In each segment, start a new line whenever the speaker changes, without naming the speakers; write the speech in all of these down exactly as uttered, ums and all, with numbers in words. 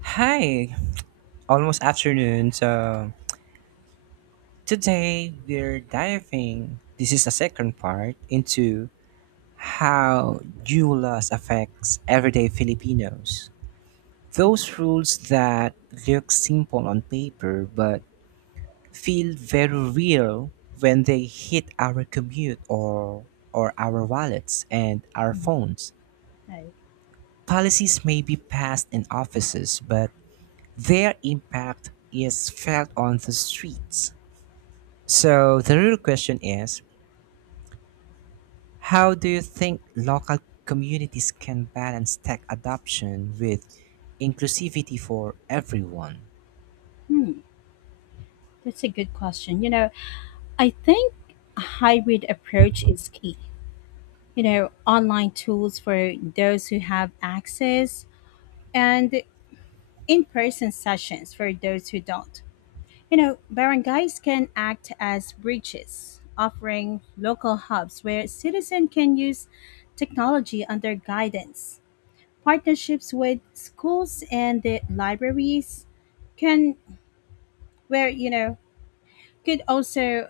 Hi, almost afternoon. So today we're diving. This is the second part into how U L As affects everyday Filipinos. Those rules that look simple on paper but feel very real when they hit our commute or or our wallets and our phones.
Okay.
Policies may be passed in offices, but their impact is felt on the streets. So the real question is, how do you think local communities can balance tech adoption with inclusivity for everyone?
Hmm. That's a good question. You know, I think a hybrid approach is key. You know, online tools for those who have access and in person sessions for those who don't. You know, barangays can act as bridges, offering local hubs where citizens can use technology under guidance. Partnerships with schools and the libraries can, where, you know, could also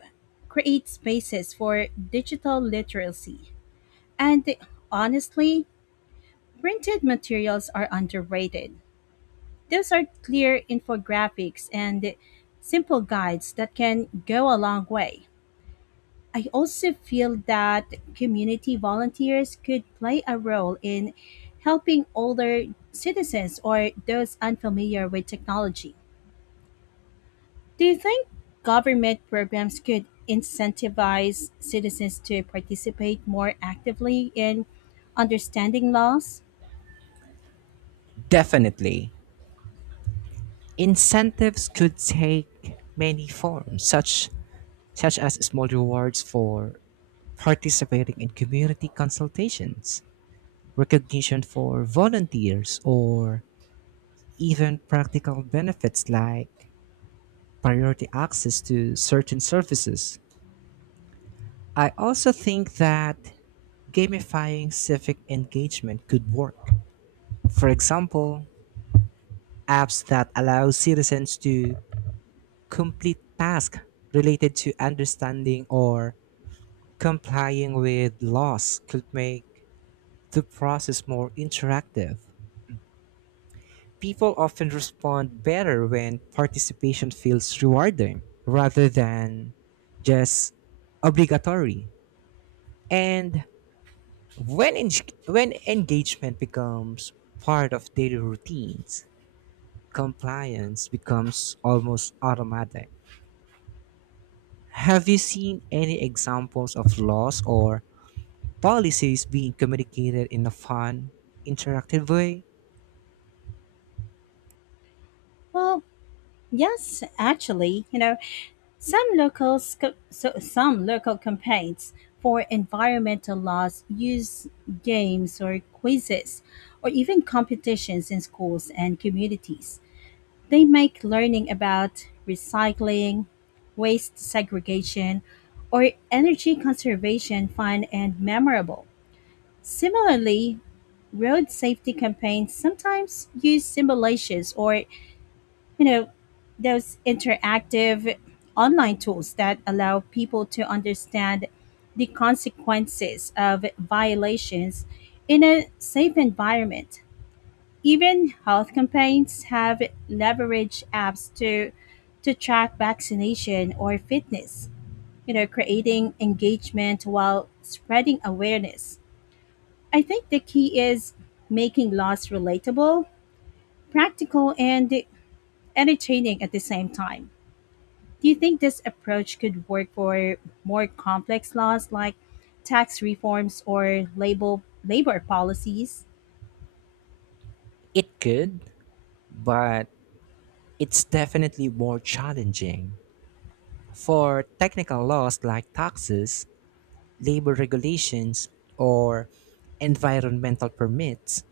create spaces for digital literacy. And honestly, printed materials are underrated. Those are clear infographics and simple guides that can go a long way. I also feel that community volunteers could play a role in helping older citizens or those unfamiliar with technology. Do you think government programs could incentivize citizens to participate more actively in understanding laws?
Definitely. Incentives could take many forms, such such as small rewards for participating in community consultations, recognition for volunteers, or even practical benefits like priority access to certain services. I also think that gamifying civic engagement could work. For example, apps that allow citizens to complete tasks related to understanding or complying with laws could make the process more interactive. People often respond better when participation feels rewarding rather than just obligatory. And when, en- when engagement becomes part of daily routines, compliance becomes almost automatic. Have you seen any examples of laws or policies being communicated in a fun, interactive way?
Well, yes, actually, you know, some local co- so some local campaigns for environmental laws use games or quizzes or even competitions in schools and communities. They make learning about recycling, waste segregation, or energy conservation fun and memorable. Similarly, road safety campaigns sometimes use simulations or, you know, those interactive online tools that allow people to understand the consequences of violations in a safe environment. Even health campaigns have leveraged apps to to track vaccination or fitness, you know, creating engagement while spreading awareness. I think the key is making laws relatable, practical and entertaining at the same time. Do you think this approach could work for more complex laws like tax reforms or label labor policies?
It could, but it's definitely more challenging. For technical laws like taxes, labor regulations, or environmental permits,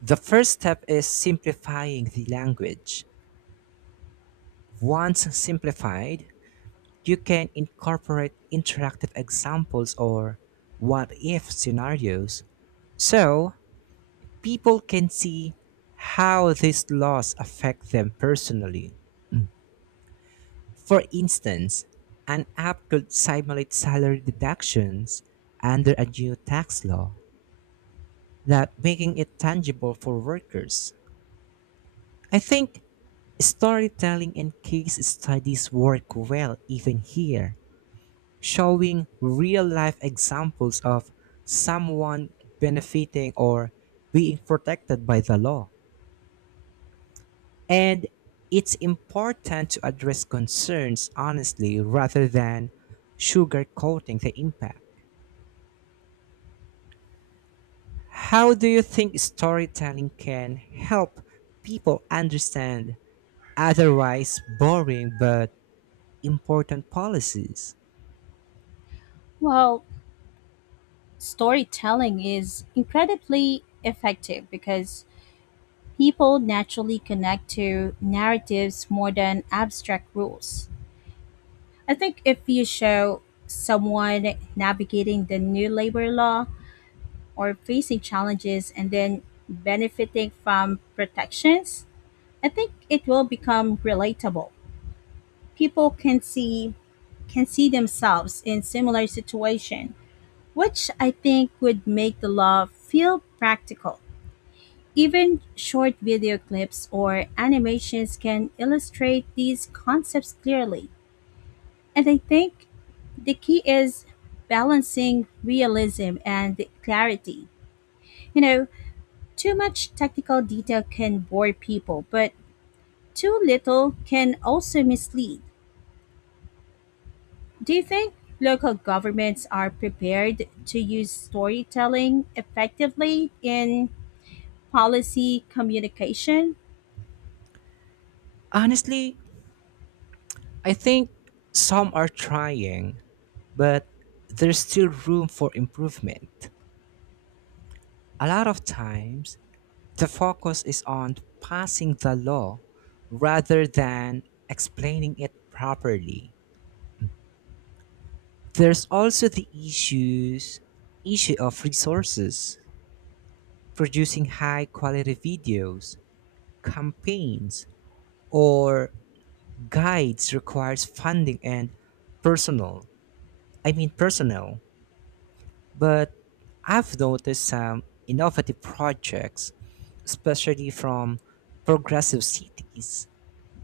the first step is simplifying the language. Once simplified, you can incorporate interactive examples or what if scenarios so people can see how these laws affect them personally. For instance, an app could simulate salary deductions under a new tax law, that making it tangible for workers. I think storytelling and case studies work well even here, showing real life examples of someone benefiting or being protected by the law. And it's important to address concerns honestly rather than sugarcoating the impact. How do you think storytelling can help people understand otherwise boring but important policies?
Well, storytelling is incredibly effective because people naturally connect to narratives more than abstract rules. I think if you show someone navigating the new labor law or facing challenges and then benefiting from protections, I think it will become relatable. People can see can see themselves in similar situation, which I think would make the law feel practical. Even short video clips or animations can illustrate these concepts clearly. And I think the key is balancing realism and clarity. You know, too much technical detail can bore people, but too little can also mislead. Do you think local governments are prepared to use storytelling effectively in policy communication?
Honestly, I think some are trying, but there's still room for improvement. A lot of times, the focus is on passing the law rather than explaining it properly. There's also the issues issue of resources. Producing high quality videos, campaigns, or guides requires funding and personal. I mean personnel. But I've noticed some innovative projects, especially from progressive cities,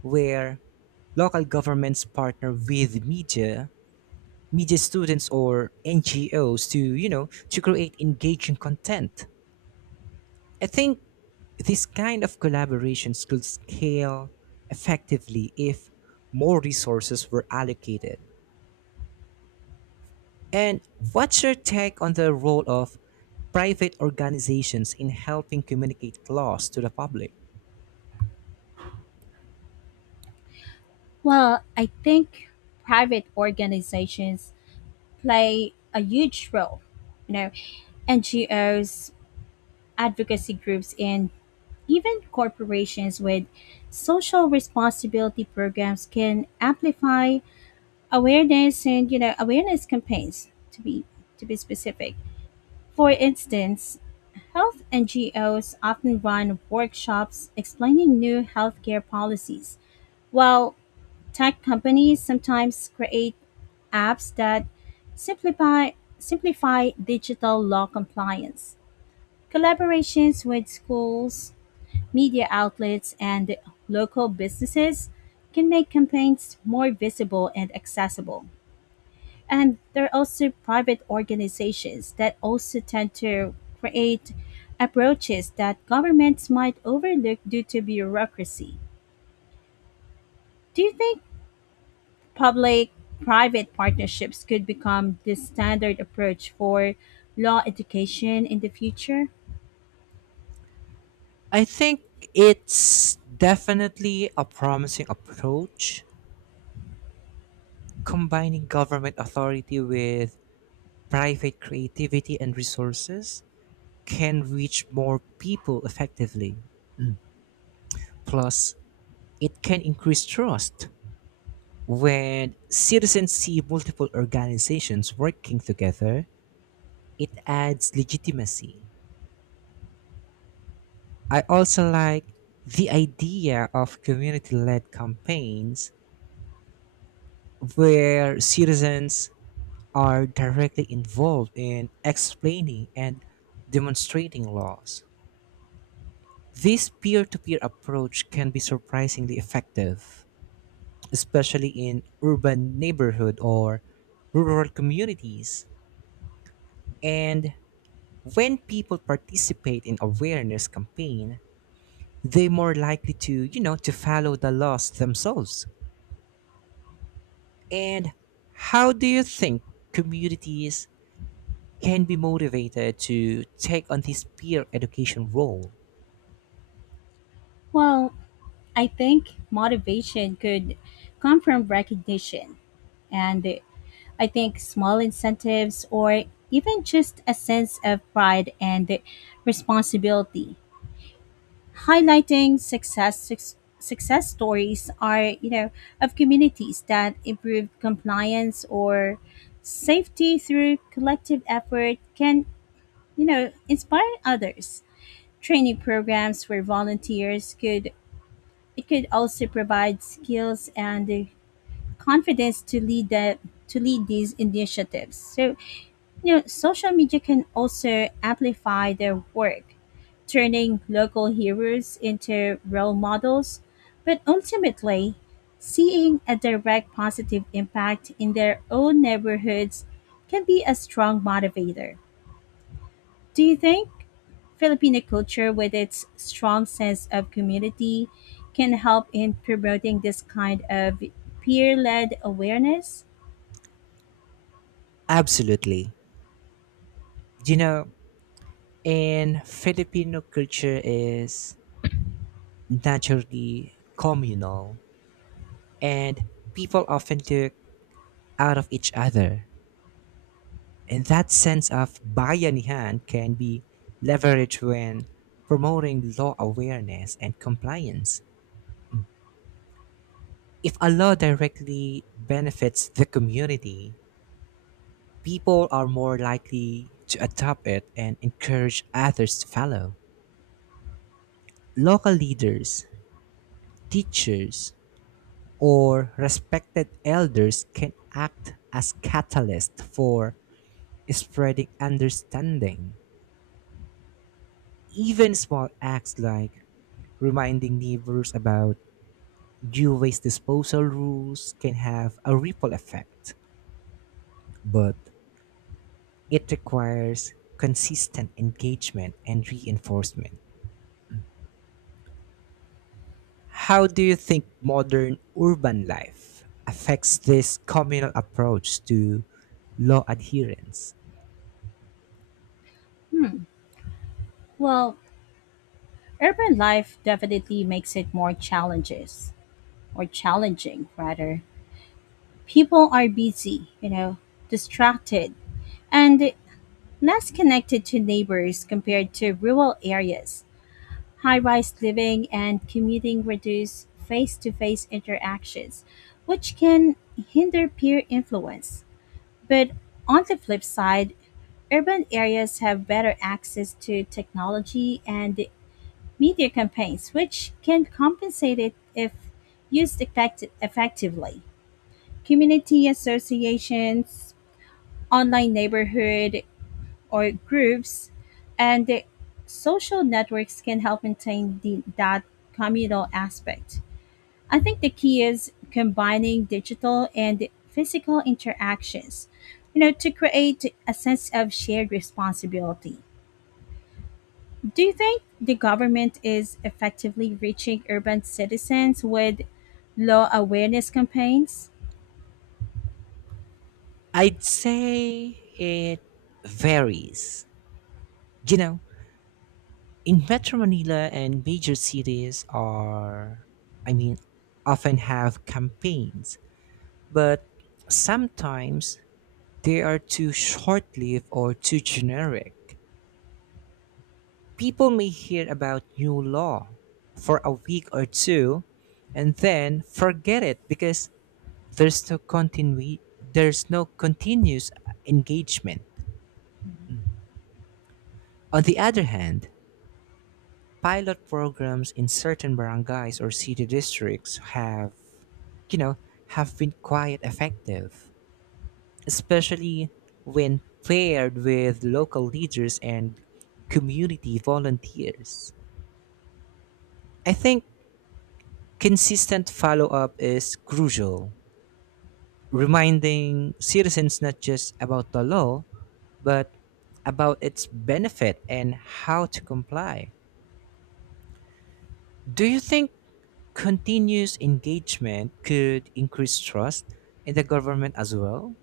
where local governments partner with media, media students, or N G Os to, you know, to create engaging content. I think this kind of collaborations could scale effectively if more resources were allocated. And what's your take on the role of private organizations in helping communicate laws to the public?
Well, I think private organizations play a huge role. You know, N G Os, advocacy groups, and even corporations with social responsibility programs can amplify awareness and you know awareness campaigns to be to be specific. For instance, health N G Os often run workshops explaining new healthcare policies, while tech companies sometimes create apps that simplify simplify digital law compliance. Collaborations with schools, media outlets, and local businesses can make campaigns more visible and accessible. And there are also private organizations that also tend to create approaches that governments might overlook due to bureaucracy. Do you think public-private partnerships could become the standard approach for law education in the future?
I think it's definitely a promising approach. Combining government authority with private creativity and resources can reach more people effectively. Plus, it can increase trust. When citizens see multiple organizations working together, it adds legitimacy. I also like the idea of community led campaigns where citizens are directly involved in explaining and demonstrating laws. This peer to peer approach can be surprisingly effective, especially in urban neighborhood or rural communities. And when people participate in awareness campaign, they more likely to, you know, to follow the laws themselves. And how do you think communities can be motivated to take on this peer education role?
Well, I think motivation could come from recognition. And I think small incentives or even just a sense of pride and responsibility, highlighting success suc- success stories, are, you know, of communities that improved compliance or safety through collective effort, can, you know, inspire others. Training programs for volunteers could it could also provide skills and the confidence to lead the to lead these initiatives. So, you know, social media can also amplify their work, turning local heroes into role models, but ultimately, seeing a direct positive impact in their own neighborhoods can be a strong motivator. Do you think Filipino culture, with its strong sense of community, can help in promoting this kind of peer led awareness?
Absolutely. You know, in Filipino culture is naturally communal and people often look out of each other. And that sense of bayanihan can be leveraged when promoting law awareness and compliance. If a law directly benefits the community, people are more likely to adopt it and encourage others to follow. Local leaders, teachers, or respected elders can act as catalysts for spreading understanding. Even small acts like reminding neighbors about new waste disposal rules can have a ripple effect, but it requires consistent engagement and reinforcement. How do you think modern urban life affects this communal approach to law adherence?
Hmm. Well, urban life definitely makes it more challenges or challenging rather. People are busy, you know, distracted and less connected to neighbors compared to rural areas. High-rise living and commuting reduce face-to-face interactions, which can hinder peer influence. But on the flip side, urban areas have better access to technology and media campaigns, which can compensate it if used effect- effectively. Community associations, online neighborhood or groups, and the social networks can help maintain the, that communal aspect. I think the key is combining digital and physical interactions, you know, to create a sense of shared responsibility. Do you think the government is effectively reaching urban citizens with law awareness campaigns?
I'd say it varies. You know, in Metro Manila and major cities are, I mean, often have campaigns, but sometimes they are too short lived or too generic. People may hear about new law for a week or two and then forget it because there's no continu- there's no continuous engagement. On the other hand, pilot programs in certain barangays or city districts have, you know, have been quite effective, especially when paired with local leaders and community volunteers. I think consistent follow up is crucial, reminding citizens not just about the law, but about its benefit and how to comply. Do you think continuous engagement could increase trust in the government as well?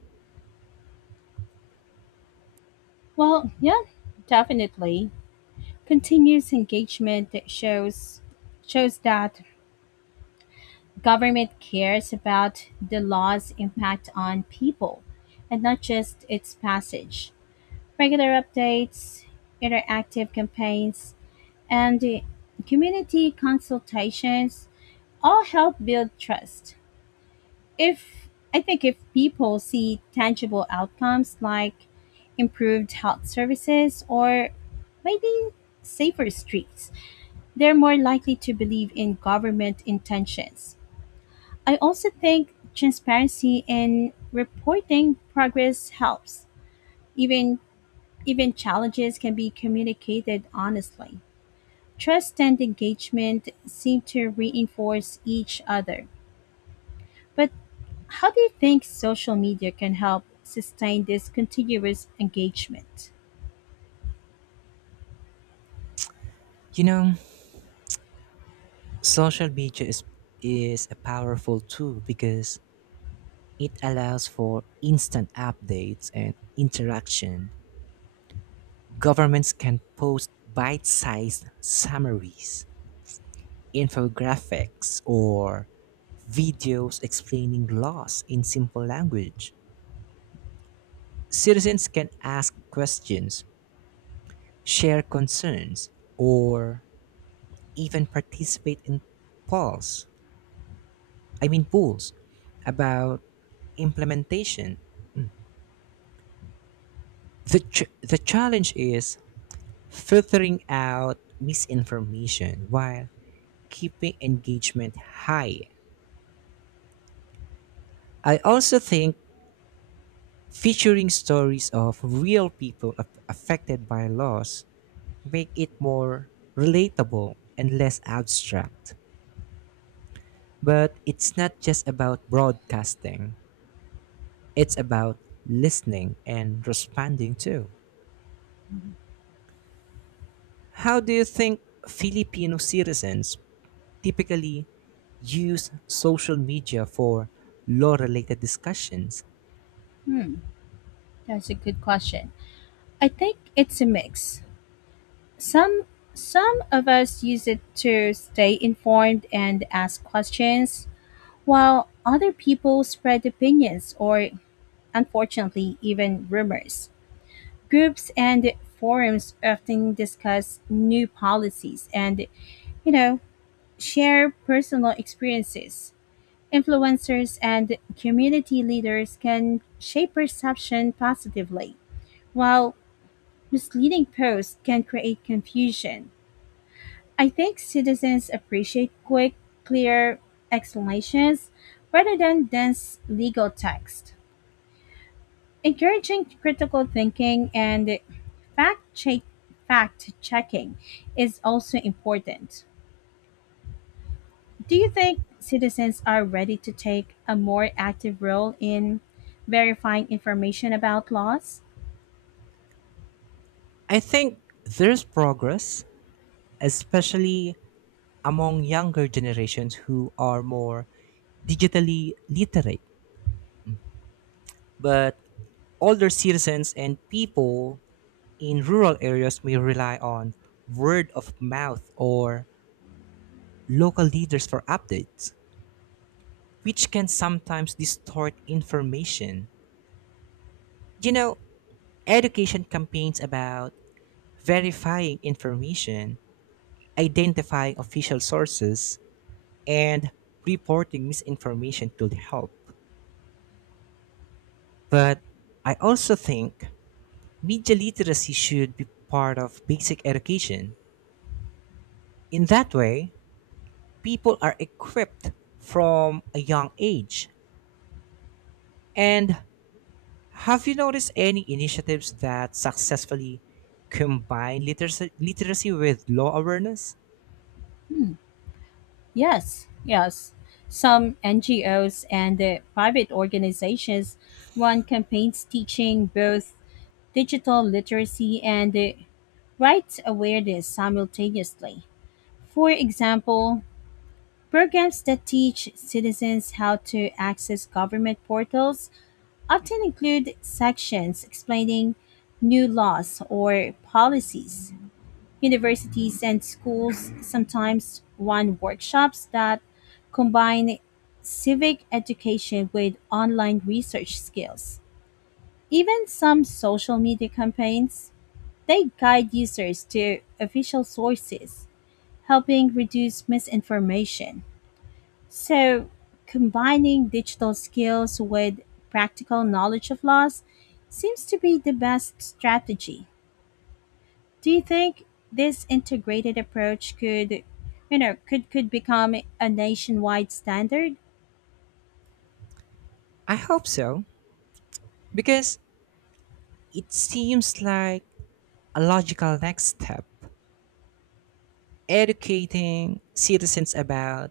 Well, yeah, definitely. Continuous engagement that shows shows that government cares about the law's impact on people and not just its passage. Regular updates, interactive campaigns, and uh, community consultations all help build trust. If I think if people see tangible outcomes like improved health services or maybe safer streets, they're more likely to believe in government intentions. I also think transparency in reporting progress helps. Even even challenges can be communicated honestly. Trust and engagement seem to reinforce each other. But how do you think social media can help sustain this continuous engagement?
You know, social media is, is a powerful tool because it allows for instant updates and interaction. Governments can post bite sized summaries, infographics, or videos explaining laws in simple language. Citizens can ask questions, share concerns, or even participate in polls, I mean polls, about implementation. The, ch- the challenge is filtering out misinformation while keeping engagement high. I also think featuring stories of real people af- affected by loss make it more relatable and less abstract. But it's not just about broadcasting, it's about listening and responding too. How do you think Filipino citizens typically use social media for law related discussions?
Hmm, that's a good question. I think it's a mix. Some some of us use it to stay informed and ask questions, while other people spread opinions or unfortunately even rumors. Groups and forums often discuss new policies and, you know, share personal experiences. Influencers and community leaders can shape perception positively, while misleading posts can create confusion. I think citizens appreciate quick, clear explanations rather than dense legal text. Encouraging critical thinking and fact check fact checking is also important. Do you think citizens are ready to take a more active role in verifying information about laws?
I think there's progress, especially among younger generations who are more digitally literate. But older citizens and people in rural areas may rely on word of mouth or local leaders for updates, which can sometimes distort information. You know, education campaigns about verifying information, identifying official sources, and reporting misinformation could help. But I also think media literacy should be part of basic education. In that way, people are equipped from a young age. And have you noticed any initiatives that successfully combine literacy, literacy with law awareness?
Yes, yes. Some N G Os and uh, private organizations run campaigns teaching both digital literacy and uh, rights awareness simultaneously. For example, programs that teach citizens how to access government portals often include sections explaining new laws or policies. Universities and schools sometimes run workshops that combine civic education with online research skills. Even some social media campaigns, they guide users to official sources, helping reduce misinformation. So, combining digital skills with practical knowledge of laws seems to be the best strategy. Do you think this integrated approach could, you know, could could become a nationwide standard?
I hope so, because it seems like a logical next step. Educating citizens about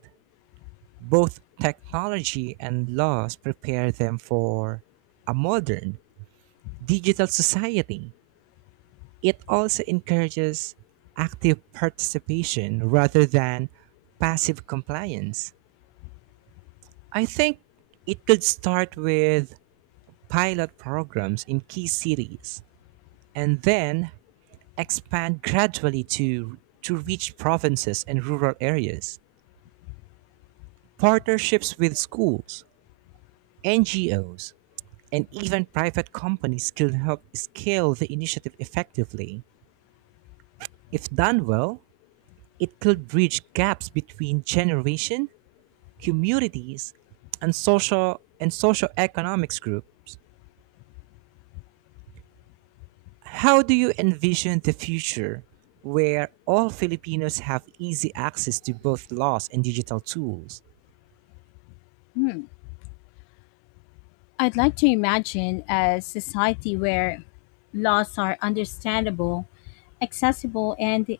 both technology and laws prepare them for a modern digital society. It also encourages active participation rather than passive compliance. I think it could start with pilot programs in key cities and then expand gradually to, to reach provinces and rural areas. Partnerships with schools, N G Os, and even private companies can help scale the initiative effectively. If done well, it could bridge gaps between generation, communities, and social and socioeconomics groups. How do you envision the future where all Filipinos have easy access to both laws and digital tools?
Hmm. I'd like to imagine a society where laws are understandable, accessible, and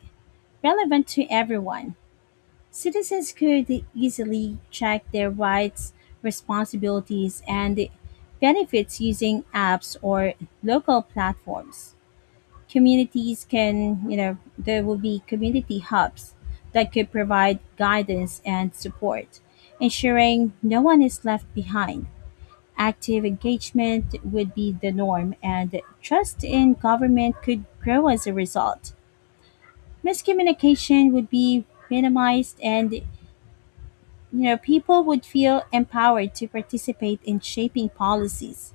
relevant to everyone. Citizens could easily check their rights, responsibilities, and benefits using apps or local platforms. Communities can, you know, there will be community hubs that could provide guidance and support, ensuring no one is left behind. Active engagement would be the norm, and trust in government could grow as a result. Miscommunication would be minimized, and, you know, people would feel empowered to participate in shaping policies.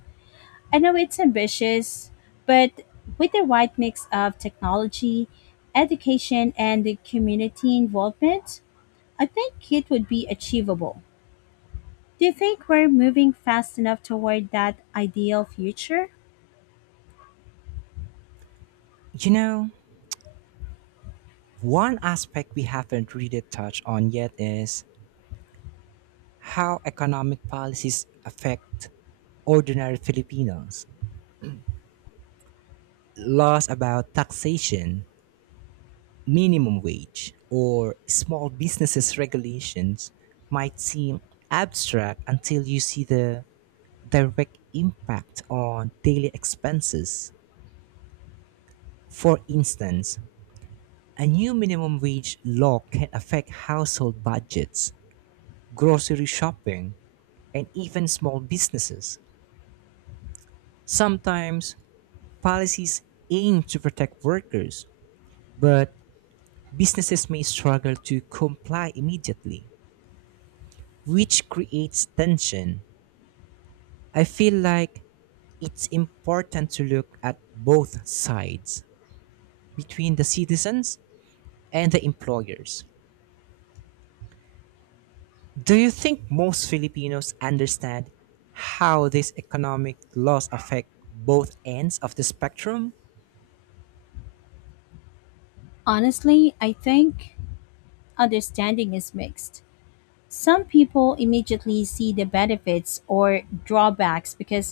I know it's ambitious, but with the right mix of technology, education and the community involvement, I think it would be achievable. Do you think we're moving fast enough toward that ideal future?
You know, one aspect we haven't really touched on yet is how economic policies affect ordinary Filipinos. Laws about taxation, minimum wage, or small businesses regulations might seem abstract until you see the direct impact on daily expenses. For instance, a new minimum wage law can affect household budgets, grocery shopping, and even small businesses. Sometimes policies aim to protect workers, but businesses may struggle to comply immediately, which creates tension. I feel like it's important to look at both sides, between the citizens and the employers. Do you think most Filipinos understand how these economic laws affect both ends of the spectrum?
Honestly, I think understanding is mixed. Some people immediately see the benefits or drawbacks because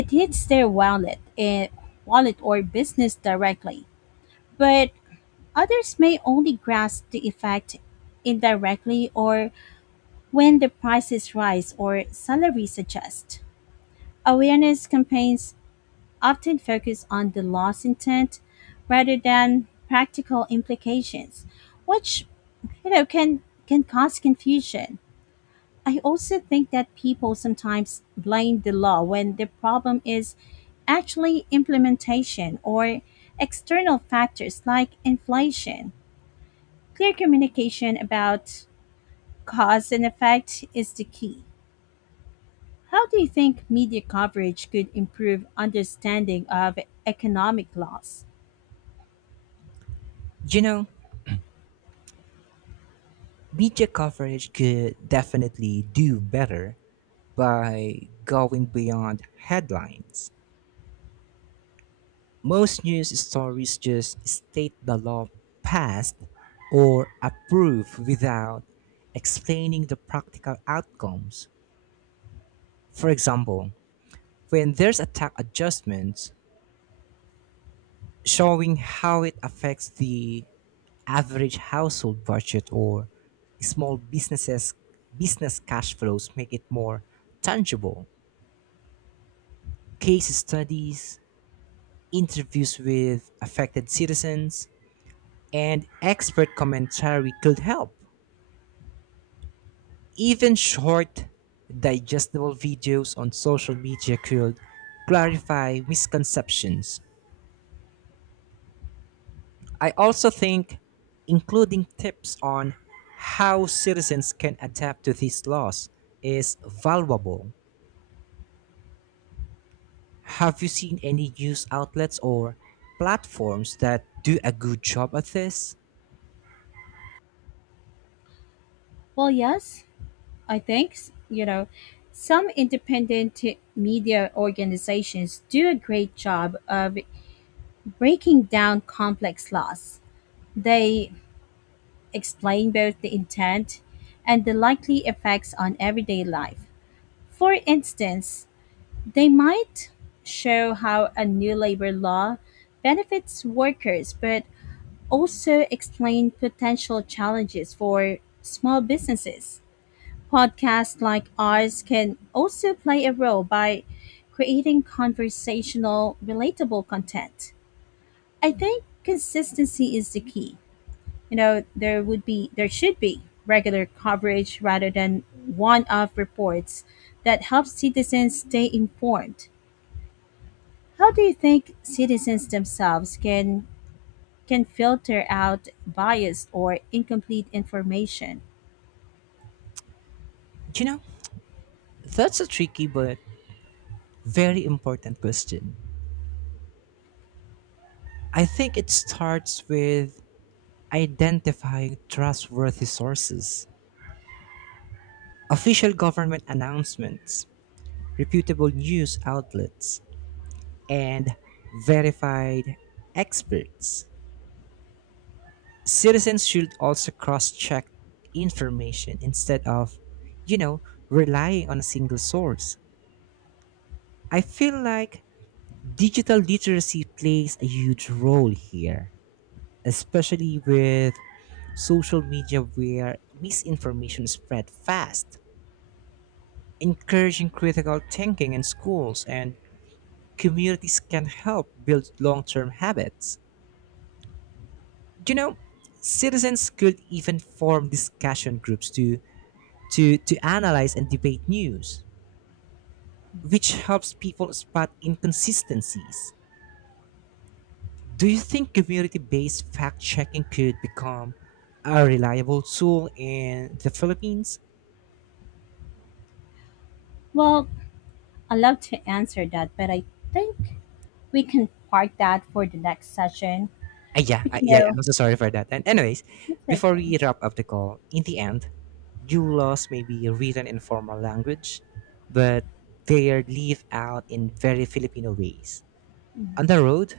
it hits their wallet, eh, wallet or business directly. But others may only grasp the effect indirectly or when the prices rise or salaries adjust. Awareness campaigns often focus on the loss intent rather than practical implications, which, you know, can can cause confusion. I also think that people sometimes blame the law when the problem is actually implementation or external factors like inflation. Clear communication about cause and effect is the key. How do you think media coverage could improve understanding of economic laws?
You know, media coverage could definitely do better by going beyond headlines. Most news stories just state the law passed or approved without explaining the practical outcomes. For example, when there's a tax adjustment, showing how it affects the average household budget or small businesses business cash flows make it more tangible. Case studies, interviews with affected citizens, and expert commentary could help. Even short, digestible videos on social media could clarify misconceptions. I also think including tips on how citizens can adapt to these laws is valuable. Have you seen any news outlets or platforms that do a good job at this?
Well, yes, I think, s- you know, some independent media organizations do a great job of breaking down complex laws. They explain both the intent and the likely effects on everyday life. For instance, they might show how a new labor law benefits workers but also explain potential challenges for small businesses. Podcasts like ours can also play a role by creating conversational, relatable content. I think consistency is the key. You know, there would be there should be regular coverage rather than one-off reports. That helps citizens stay informed. How do you think citizens themselves can can filter out biased or incomplete information?
You know, that's a tricky but very important question. I think it starts with identifying trustworthy sources. Official government announcements, reputable news outlets, and verified experts. Citizens should also cross check information instead of, you know, relying on a single source. I feel like digital literacy plays a huge role here, especially with social media where misinformation spread fast. Encouraging critical thinking in schools and communities can help build long term habits. You know, citizens could even form discussion groups to, to, to analyze and debate news, which helps people spot inconsistencies. Do you think community based fact checking could become a reliable tool in the Philippines?
Well, I love to answer that, but I think we can park that for the next session.
Uh, yeah,
But
I,
you
yeah,
know,
I'm so sorry for that. And anyways,
it's okay.
before we wrap up the call, in the end, you lost maybe written in formal language, but they are live out in very Filipino ways. On the road,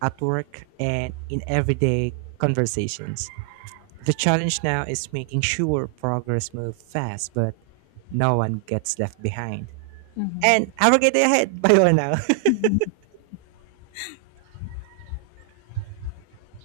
at work, and in everyday conversations. The challenge now is making sure progress moves fast, but no one gets left behind.
Mhm.
And have a great day ahead. Bye bye now.
Mhm.